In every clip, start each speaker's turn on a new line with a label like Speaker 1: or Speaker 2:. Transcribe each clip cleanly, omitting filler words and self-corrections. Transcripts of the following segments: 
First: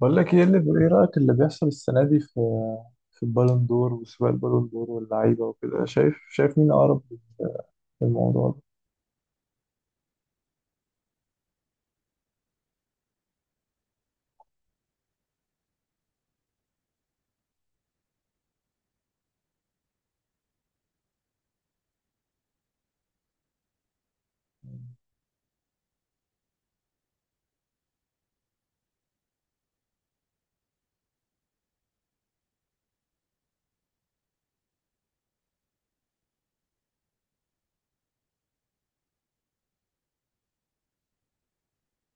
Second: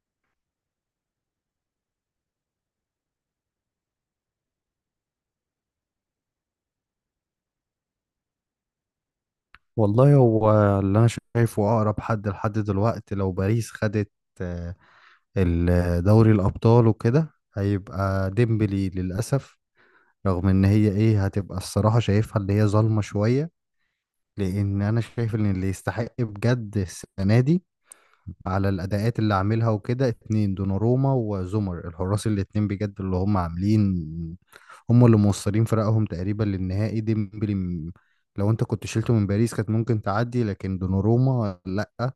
Speaker 1: بقول لك ايه رأيك اللي بيحصل السنة دي في البالون دور وسباق البالون دور واللعيبة وكده شايف مين أقرب للموضوع ده.
Speaker 2: والله هو اللي انا شايفه اقرب حد لحد دلوقتي، لو باريس خدت آه، دوري الابطال وكده هيبقى ديمبلي للاسف. رغم ان هي ايه، هتبقى الصراحه شايفها اللي هي ظالمه شويه، لان انا شايف ان اللي يستحق بجد السنه دي على الاداءات اللي عاملها وكده اتنين، دوناروما وزومر، الحراس الاتنين بجد اللي هم عاملين، هم اللي موصلين فرقهم تقريبا للنهائي. ديمبلي لو انت كنت شلته من باريس كانت ممكن تعدي، لكن دوناروما لا،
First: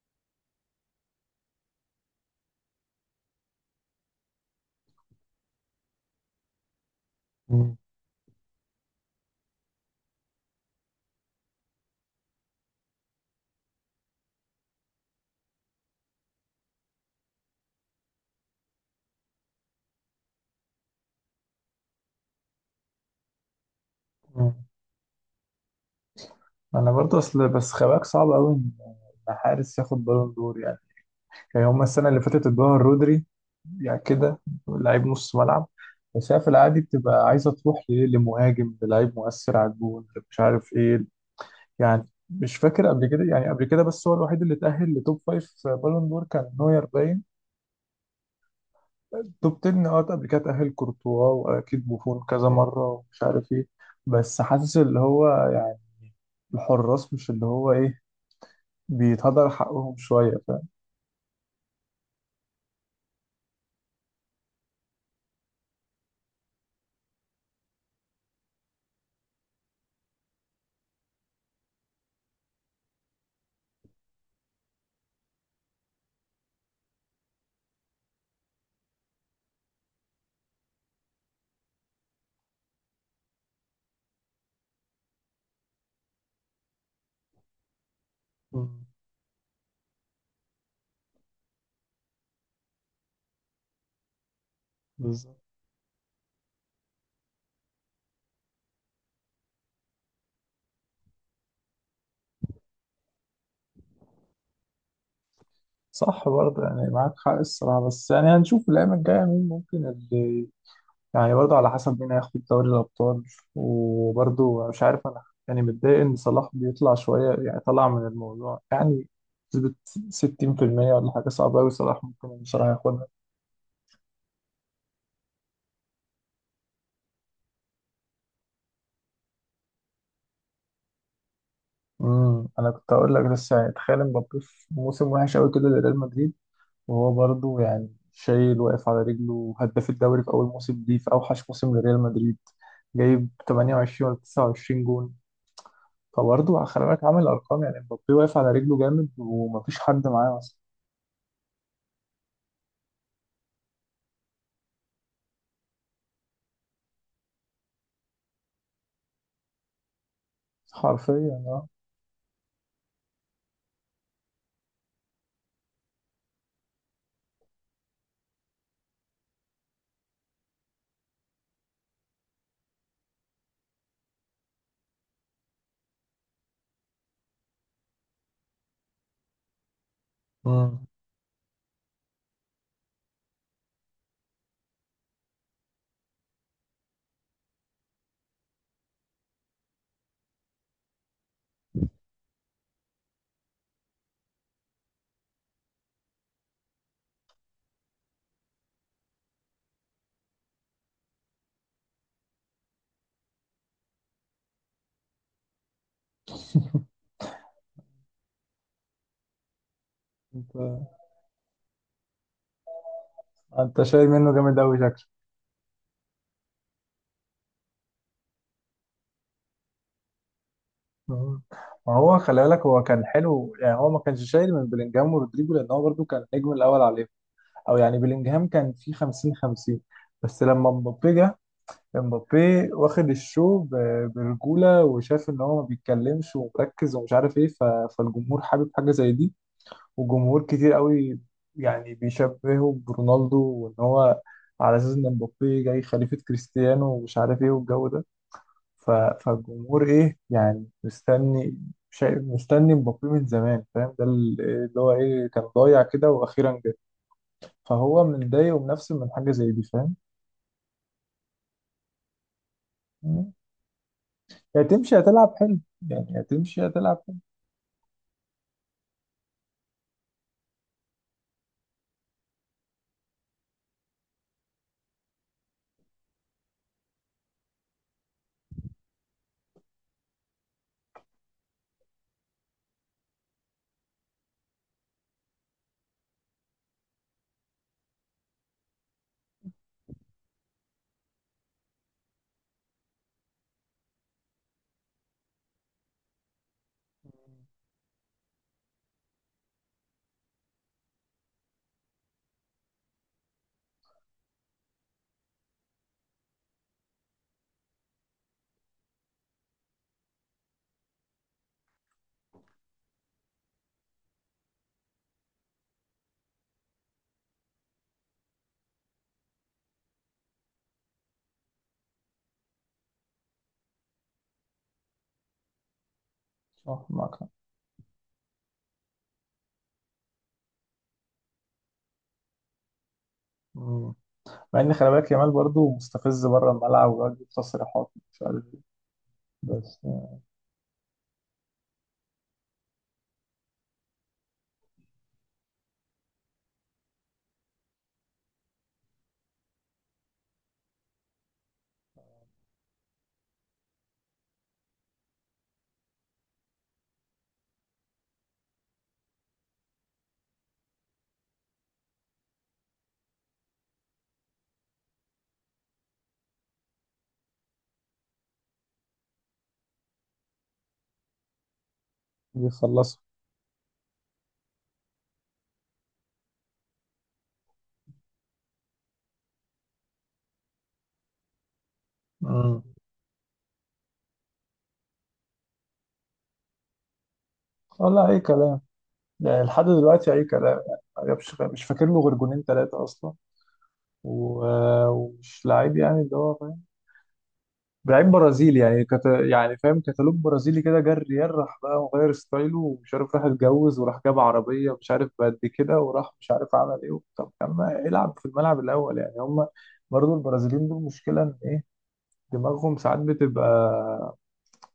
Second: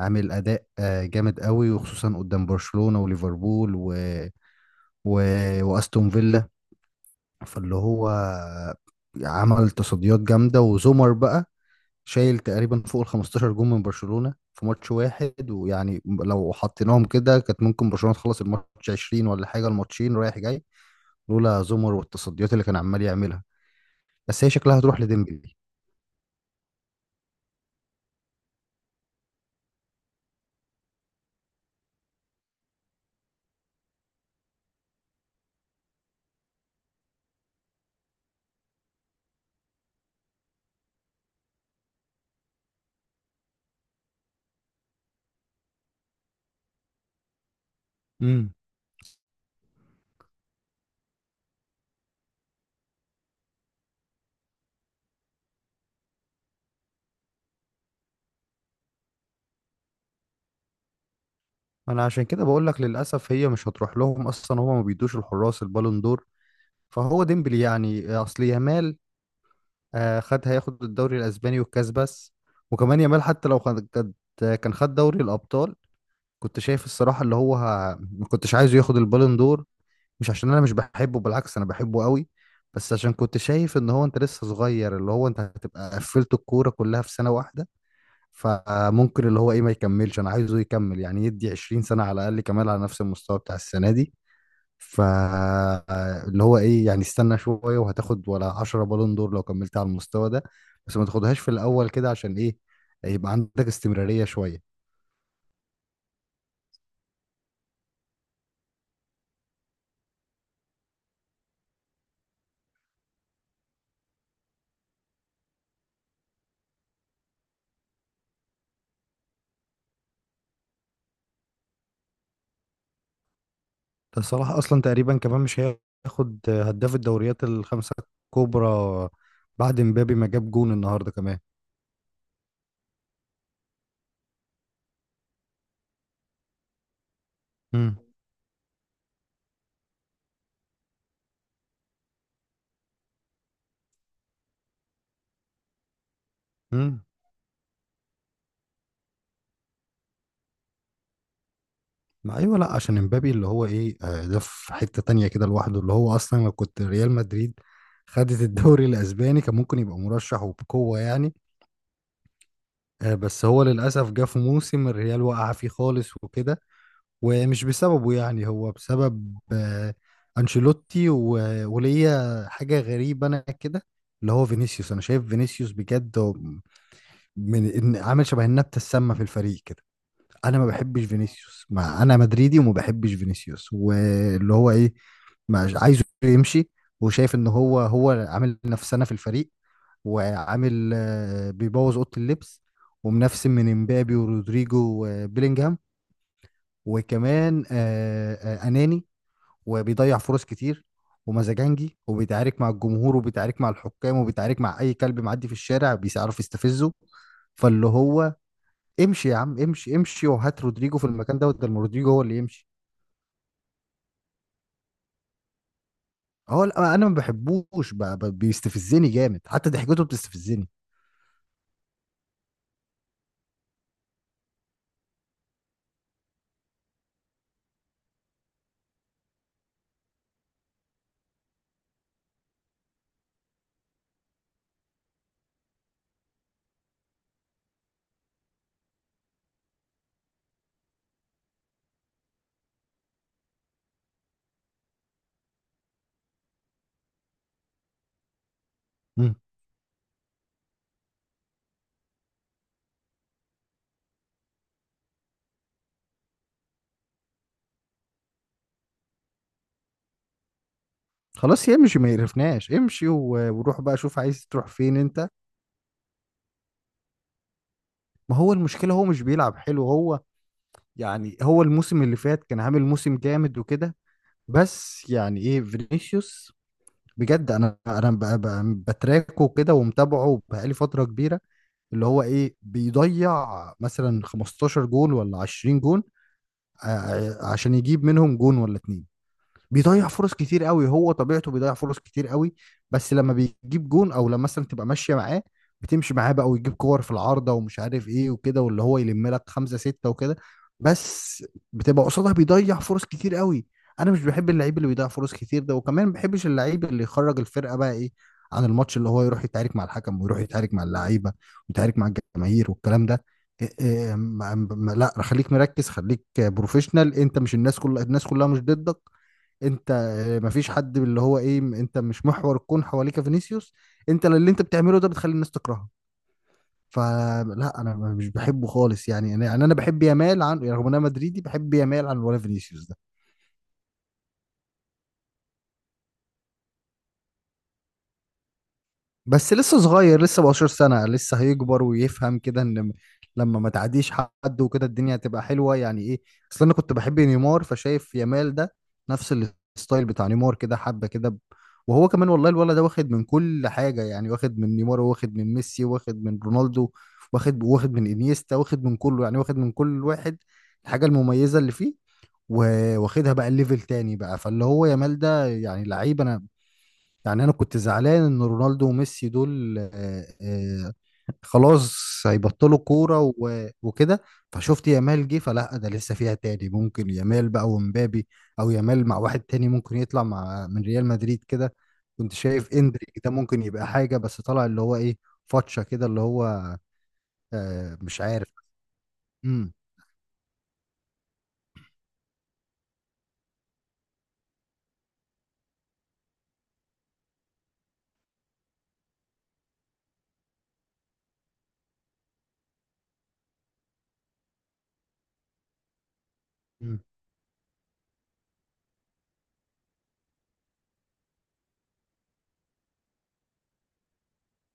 Speaker 2: عامل اداء جامد قوي، وخصوصا قدام برشلونة وليفربول و... واستون فيلا. فاللي
Speaker 1: مم.
Speaker 2: هو عمل تصديات جامدة. وزومر بقى شايل تقريبا فوق ال 15 جون من برشلونة في ماتش واحد، ويعني لو حطيناهم كده كانت ممكن برشلونة تخلص الماتش 20 ولا حاجة، الماتشين رايح جاي، لولا زومر والتصديات اللي كان عمال يعملها. بس هي
Speaker 1: مم.
Speaker 2: شكلها هتروح لديمبلي.
Speaker 1: أنا برضه أصل بس خباك صعب أوي إن حارس ياخد بالون دور يعني. يعني هما السنة اللي فاتت ادوها رودري، يعني كده لعيب نص ملعب. بس هي في العادي بتبقى عايزة تروح لإيه، لمهاجم، للعيب مؤثر على الجون، مش عارف إيه. يعني مش فاكر قبل كده بس هو الوحيد اللي اتأهل لتوب فايف في بالون دور كان نوير، باين
Speaker 2: امم،
Speaker 1: توب 10، اه، قبل كده تأهل كورتوا واكيد بوفون كذا مره ومش عارف ايه. بس حاسس اللي هو يعني الحراس مش اللي هو ايه، بيتهدر حقهم شويه، فاهم.
Speaker 2: انا عشان كده بقول لك للاسف هي مش هتروح لهم اصلا، هما ما بيدوش الحراس البالون دور. فهو ديمبلي يعني. اصل يامال خد، هياخد الدوري الاسباني والكاس بس. وكمان يامال حتى لو خد، كان خد دوري الابطال، كنت شايف الصراحة اللي هو ما كنتش عايزه ياخد البالون دور. مش عشان انا مش بحبه، بالعكس انا بحبه قوي، بس عشان كنت شايف ان هو انت لسه صغير، اللي هو انت هتبقى قفلت الكورة كلها في سنة واحدة،
Speaker 1: مم.
Speaker 2: فممكن اللي هو ايه ما يكملش. انا عايزه يكمل، يعني يدي 20 سنة على الاقل كمان على نفس المستوى بتاع السنة دي. ف
Speaker 1: بالظبط.
Speaker 2: اللي هو ايه، يعني استنى شوية وهتاخد ولا 10 بالون دور لو كملت على المستوى ده، بس ما تاخدهاش في الاول كده عشان ايه، يبقى عندك استمرارية شوية.
Speaker 1: صح، برضه يعني معاك حق الصراحه، بس يعني هنشوف الايام الجايه مين ممكن اللي، يعني برضه على حسب مين هياخد دوري الابطال. وبرضه مش عارف انا، يعني متضايق ان صلاح بيطلع شويه، يعني طلع من الموضوع يعني بنسبه 60% ولا حاجه، صعبه قوي صلاح ممكن بصراحه ياخدها.
Speaker 2: ده صلاح اصلا تقريبا كمان مش هياخد هداف الدوريات الخمسه الكبرى، بعد مبابي ما جاب جون النهارده كمان.
Speaker 1: انا كنت هقول لك بس يعني تخيل مبابي في موسم وحش قوي كده لريال مدريد، وهو برضه يعني
Speaker 2: امم.
Speaker 1: شايل، واقف على رجله، هداف الدوري في اول موسم ليه في اوحش موسم لريال مدريد، جايب 28 ولا 29 جون، فبرضه خلي
Speaker 2: امم،
Speaker 1: بالك عامل ارقام يعني، مبابي واقف على رجله جامد ومفيش حد معاه اصلا.
Speaker 2: ما ايوه، لا، عشان مبابي اللي هو ايه، ده في حته تانية كده لوحده، اللي هو اصلا لو كنت ريال مدريد خدت الدوري الاسباني كان ممكن يبقى مرشح وبقوه يعني.
Speaker 1: حرفيا اه.
Speaker 2: بس هو للاسف جه في موسم الريال وقع فيه خالص وكده، ومش بسببه يعني، هو بسبب انشيلوتي. وليا حاجه غريبه انا كده، اللي هو فينيسيوس. انا شايف فينيسيوس بجد هو من عامل شبه النبته السامه في الفريق كده. انا ما
Speaker 1: امم
Speaker 2: بحبش فينيسيوس، ما انا مدريدي وما بحبش فينيسيوس، واللي هو ايه، ما عايزه يمشي. وشايف ان هو عامل نفسنا في الفريق، وعامل بيبوظ اوضه اللبس، ومنفسن من امبابي ورودريجو وبيلينجهام، وكمان اناني، وبيضيع فرص كتير، ومزاجنجي، وبيتعارك مع الجمهور، وبيتعارك مع الحكام، وبيتعارك مع اي كلب معدي في الشارع بيعرف يستفزه. فاللي هو امشي يا عم، امشي امشي،
Speaker 1: انت
Speaker 2: وهات رودريجو في المكان دوت ده، رودريجو هو اللي يمشي.
Speaker 1: انت شايل منه جامد قوي شكله.
Speaker 2: هو لا، انا ما بحبوش، بيستفزني جامد، حتى ضحكته بتستفزني.
Speaker 1: مم. ما هو خلي بالك، هو كان حلو يعني، هو ما كانش شايل من بلينجهام ورودريجو لان هو برضه كان النجم الاول عليهم، او يعني بلينجهام كان في 50 50. بس لما مبابي جه، مبابي واخد الشو برجوله، وشاف ان هو ما بيتكلمش ومركز ومش عارف ايه، فالجمهور حابب حاجه زي دي، وجمهور كتير قوي يعني بيشبهه برونالدو، وان هو على اساس ان مبابي جاي خليفه كريستيانو ومش عارف ايه والجو ده.
Speaker 2: مم.
Speaker 1: فالجمهور ايه، يعني مستني. شايف مستني مبابي من زمان، فاهم، ده اللي هو ايه كان ضايع كده واخيرا جه. فهو متضايق ومنفسن من حاجة زي دي، فاهم.
Speaker 2: خلاص يمشي ما يقرفناش، امشي وروح بقى شوف عايز
Speaker 1: يا
Speaker 2: تروح فين
Speaker 1: تمشي
Speaker 2: انت.
Speaker 1: هتلعب حلو يا تمشي هتلعب حلو.
Speaker 2: ما هو المشكلة هو مش بيلعب حلو. هو يعني هو الموسم اللي فات كان عامل موسم جامد وكده، بس يعني ايه، فينيسيوس بجد انا بتراكه كده ومتابعه بقالي فتره كبيره، اللي هو ايه، بيضيع مثلا 15 جون ولا 20 جون عشان يجيب منهم جون ولا اتنين. بيضيع فرص كتير قوي، هو طبيعته بيضيع فرص كتير قوي. بس لما بيجيب جون، او لما مثلا تبقى ماشيه معاه، بتمشي معاه بقى ويجيب كور في العارضه ومش عارف ايه وكده، واللي هو يلم لك خمسه سته وكده، بس بتبقى قصادها بيضيع فرص كتير قوي. انا مش بحب اللعيب اللي بيضيع فرص كتير ده، وكمان ما بحبش اللعيب اللي يخرج الفرقه بقى ايه عن الماتش، اللي هو يروح يتعارك مع الحكم، ويروح يتعارك مع اللعيبه، ويتعارك مع الجماهير والكلام ده. إيه إيه إيه، لا خليك مركز، خليك بروفيشنال، انت مش الناس كلها، الناس كلها مش ضدك، انت مفيش حد اللي هو ايه، انت مش محور الكون حواليك فينيسيوس، انت اللي انت بتعمله ده بتخلي الناس تكرهه.
Speaker 1: صح معاك حق.
Speaker 2: فلا انا مش بحبه خالص يعني. انا يعني انا بحب يامال عن، يعني رغم ان انا مدريدي بحب يامال عن ولا فينيسيوس ده.
Speaker 1: مم. مع ان خلي بالك يامال برضه مستفز بره الملعب، ويقعد يجيب تصريحات مش عارف ايه،
Speaker 2: بس
Speaker 1: بس
Speaker 2: لسه
Speaker 1: يعني
Speaker 2: صغير، لسه 17 سنة، لسه هيكبر ويفهم كده ان لما ما تعديش حد وكده الدنيا هتبقى حلوة يعني ايه. اصل انا كنت بحب نيمار، فشايف يامال ده نفس الستايل بتاع نيمار كده، حبة كده وهو كمان والله الولد ده واخد من كل حاجة، يعني واخد من نيمار، واخد من ميسي، واخد من رونالدو، واخد من انيستا، واخد من كله يعني، واخد من كل واحد الحاجة المميزة اللي فيه، واخدها بقى الليفل تاني بقى. فاللي هو يامال ده يعني لعيب. انا يعني انا كنت زعلان ان رونالدو وميسي دول خلاص هيبطلوا
Speaker 1: بيخلصها.
Speaker 2: كوره وكده، فشفت يامال جه فلا ده لسه فيها تاني، ممكن يامال بقى ومبابي، او يامال مع واحد تاني ممكن يطلع مع من ريال مدريد كده. كنت
Speaker 1: امم
Speaker 2: شايف اندريك ده ممكن يبقى حاجه، بس طلع اللي هو ايه فاتشه كده، اللي هو
Speaker 1: والله اي
Speaker 2: مش عارف.
Speaker 1: كلام، يعني لحد
Speaker 2: امم.
Speaker 1: دلوقتي اي كلام، يعني ما جابش مش فاكر له غير جونين ثلاثة اصلا. ومش لعيب يعني، اللي هو لعيب برازيلي يعني يعني فاهم، كتالوج برازيلي كده. جه الريال راح بقى مغير ستايله ومش عارف، راح اتجوز، وراح جاب عربية مش عارف بقد كده، وراح مش عارف عمل ايه وبتاع. طب كان ما يلعب في الملعب الأول، يعني هم برضو البرازيليين دول مشكلة ان ايه، دماغهم ساعات بتبقى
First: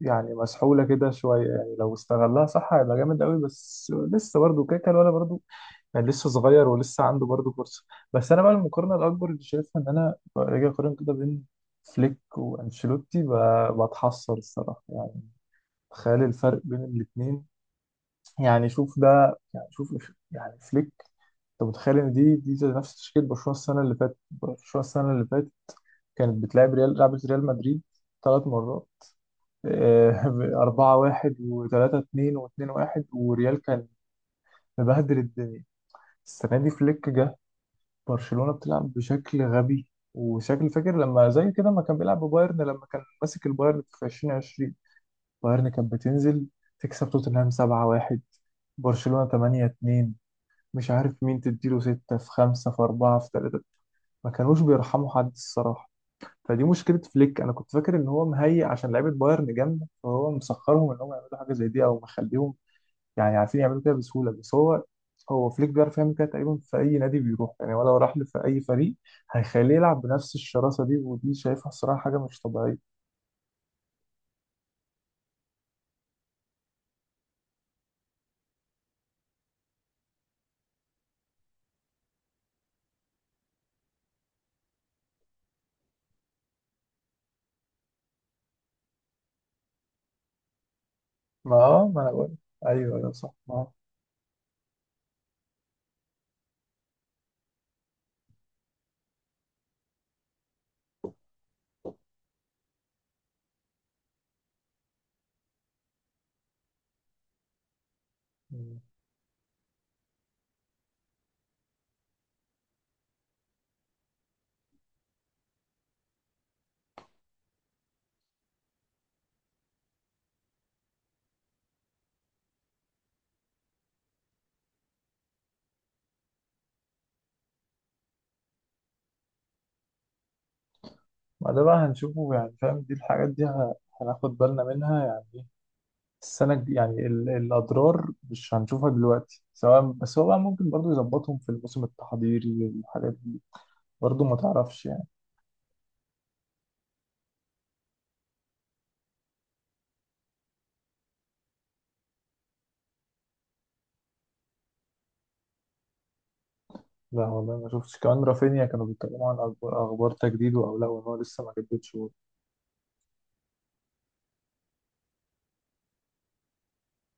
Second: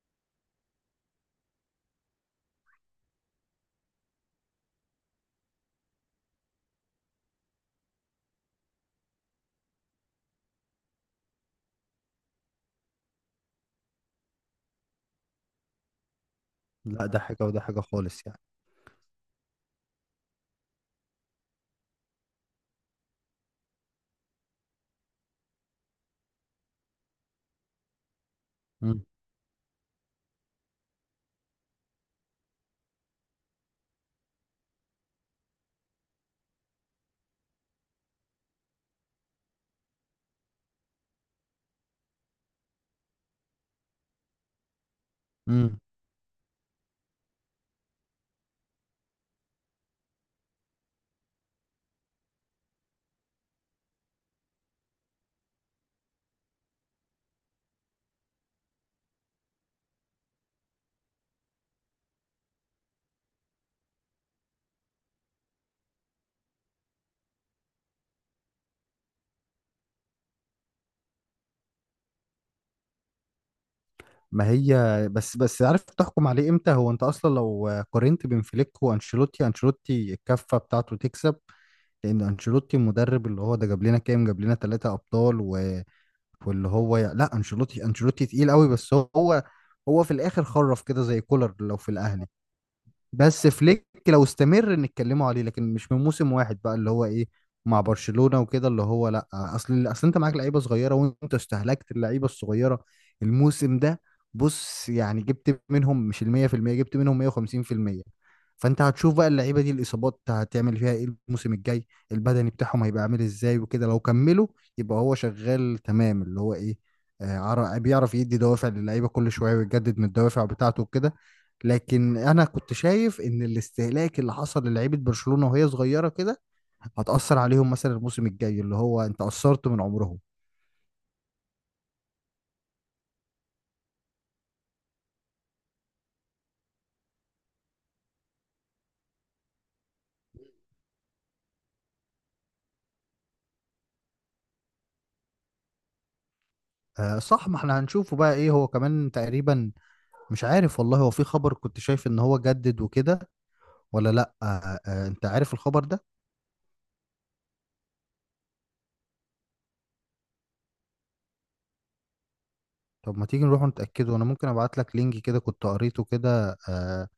Speaker 1: يعني مسحولة كده شوية، يعني لو استغلها صح هيبقى جامد قوي، بس لسه برضو كده كده، ولا برضو يعني لسه صغير ولسه عنده برضه فرصه. بس انا بقى المقارنه الاكبر اللي شايفها، ان انا راجع اقارن كده بين فليك وانشيلوتي، بتحسر الصراحه يعني. تخيل الفرق بين
Speaker 2: لا ده حاجه
Speaker 1: الاثنين.
Speaker 2: وده حاجه خالص يعني.
Speaker 1: يعني شوف ده، يعني شوف يعني فليك. انت متخيل ان دي زي نفس تشكيله برشلونه السنه اللي فاتت كانت بتلعب ريال لعبت ريال مدريد ثلاث مرات. 4-1، وثلاثة اتنين، واتنين واحد، وريال كان مبهدل الدنيا. السنة دي فليك جه، برشلونة بتلعب بشكل غبي، وشكل فاكر لما زي كده ما كان بيلعب ببايرن، لما كان ماسك البايرن في 2020. بايرن
Speaker 2: امم.
Speaker 1: كانت بتنزل تكسب توتنهام 7-1، برشلونة 8-2، مش عارف مين تديله 6 في 5 في 4 في 3، ما كانوش بيرحموا حد الصراحة. فدي مشكلة فليك. أنا كنت فاكر إن هو مهيئ عشان لعيبة بايرن جامدة، فهو مسخرهم إن هم يعملوا حاجة زي دي، أو مخليهم يعني عارفين يعملوا كده بسهوله. بس هو فليك بيعرف يعمل كده تقريبا في اي نادي بيروح، يعني ولو راح له في اي فريق هيخليه يلعب بنفس الشراسه دي، ودي شايفها الصراحه حاجه مش طبيعيه.
Speaker 2: ما هي، بس عارف تحكم عليه امتى؟ هو انت اصلا لو قارنت بين فليك وانشيلوتي، انشيلوتي الكفه بتاعته تكسب، لان انشيلوتي المدرب اللي هو ده جاب لنا كام، جاب لنا ثلاثة ابطال واللي هو لا، انشيلوتي تقيل قوي، بس هو هو في الاخر خرف كده زي كولر لو في
Speaker 1: ما انا
Speaker 2: الاهلي.
Speaker 1: بقول، ايوه ايوه صح
Speaker 2: بس
Speaker 1: اه.
Speaker 2: فليك لو استمر نتكلموا عليه، لكن مش من موسم واحد بقى اللي هو ايه مع برشلونة وكده. اللي هو لا، اصل انت معاك لعيبة صغيرة وانت استهلكت اللعيبة الصغيرة الموسم ده. بص يعني جبت منهم مش ال 100%، جبت منهم 150%،
Speaker 1: مم.
Speaker 2: فانت هتشوف بقى اللعيبة دي الاصابات هتعمل فيها ايه الموسم الجاي، البدني بتاعهم هيبقى عامل ازاي وكده لو كملوا. يبقى هو شغال تمام اللي هو ايه، بيعرف يدي دوافع للعيبة كل شوية ويجدد من الدوافع بتاعته وكده. لكن انا كنت شايف ان الاستهلاك اللي حصل للعيبه برشلونه وهي صغيره كده هتأثر عليهم مثلا الموسم الجاي، اللي هو انت قصرت من عمرهم.
Speaker 1: ما ده بقى هنشوفه يعني، فاهم، دي الحاجات دي هناخد بالنا منها يعني إيه؟ السنة الج- يعني ال- الأضرار مش هنشوفها دلوقتي سواء، بس هو بقى ممكن برضه يظبطهم في الموسم التحضيري الحاجات دي، برضه ما تعرفش يعني.
Speaker 2: آه صح، ما احنا هنشوفه بقى ايه، هو كمان تقريبا مش عارف والله. هو في خبر كنت شايف ان هو جدد وكده ولا لا، آه آه انت عارف الخبر ده؟
Speaker 1: لا والله ما شفتش، كمان رافينيا كانوا بيتكلموا عن أخبار تجديده أو لا، وإن هو لسه ما جددش.
Speaker 2: طب ما تيجي نروح نتأكده، انا ممكن ابعت لك لينك كده كنت قريته كده آه،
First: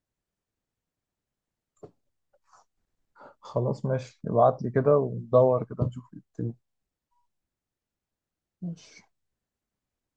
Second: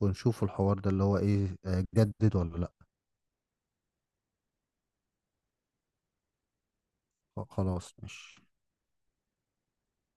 Speaker 2: ونشوف الحوار ده اللي هو ايه، آه جدد ولا لا.
Speaker 1: خلاص ماشي، ابعت لي كده وندور كده نشوف إيه الدنيا.
Speaker 2: خلاص ماشي.
Speaker 1: ماشي.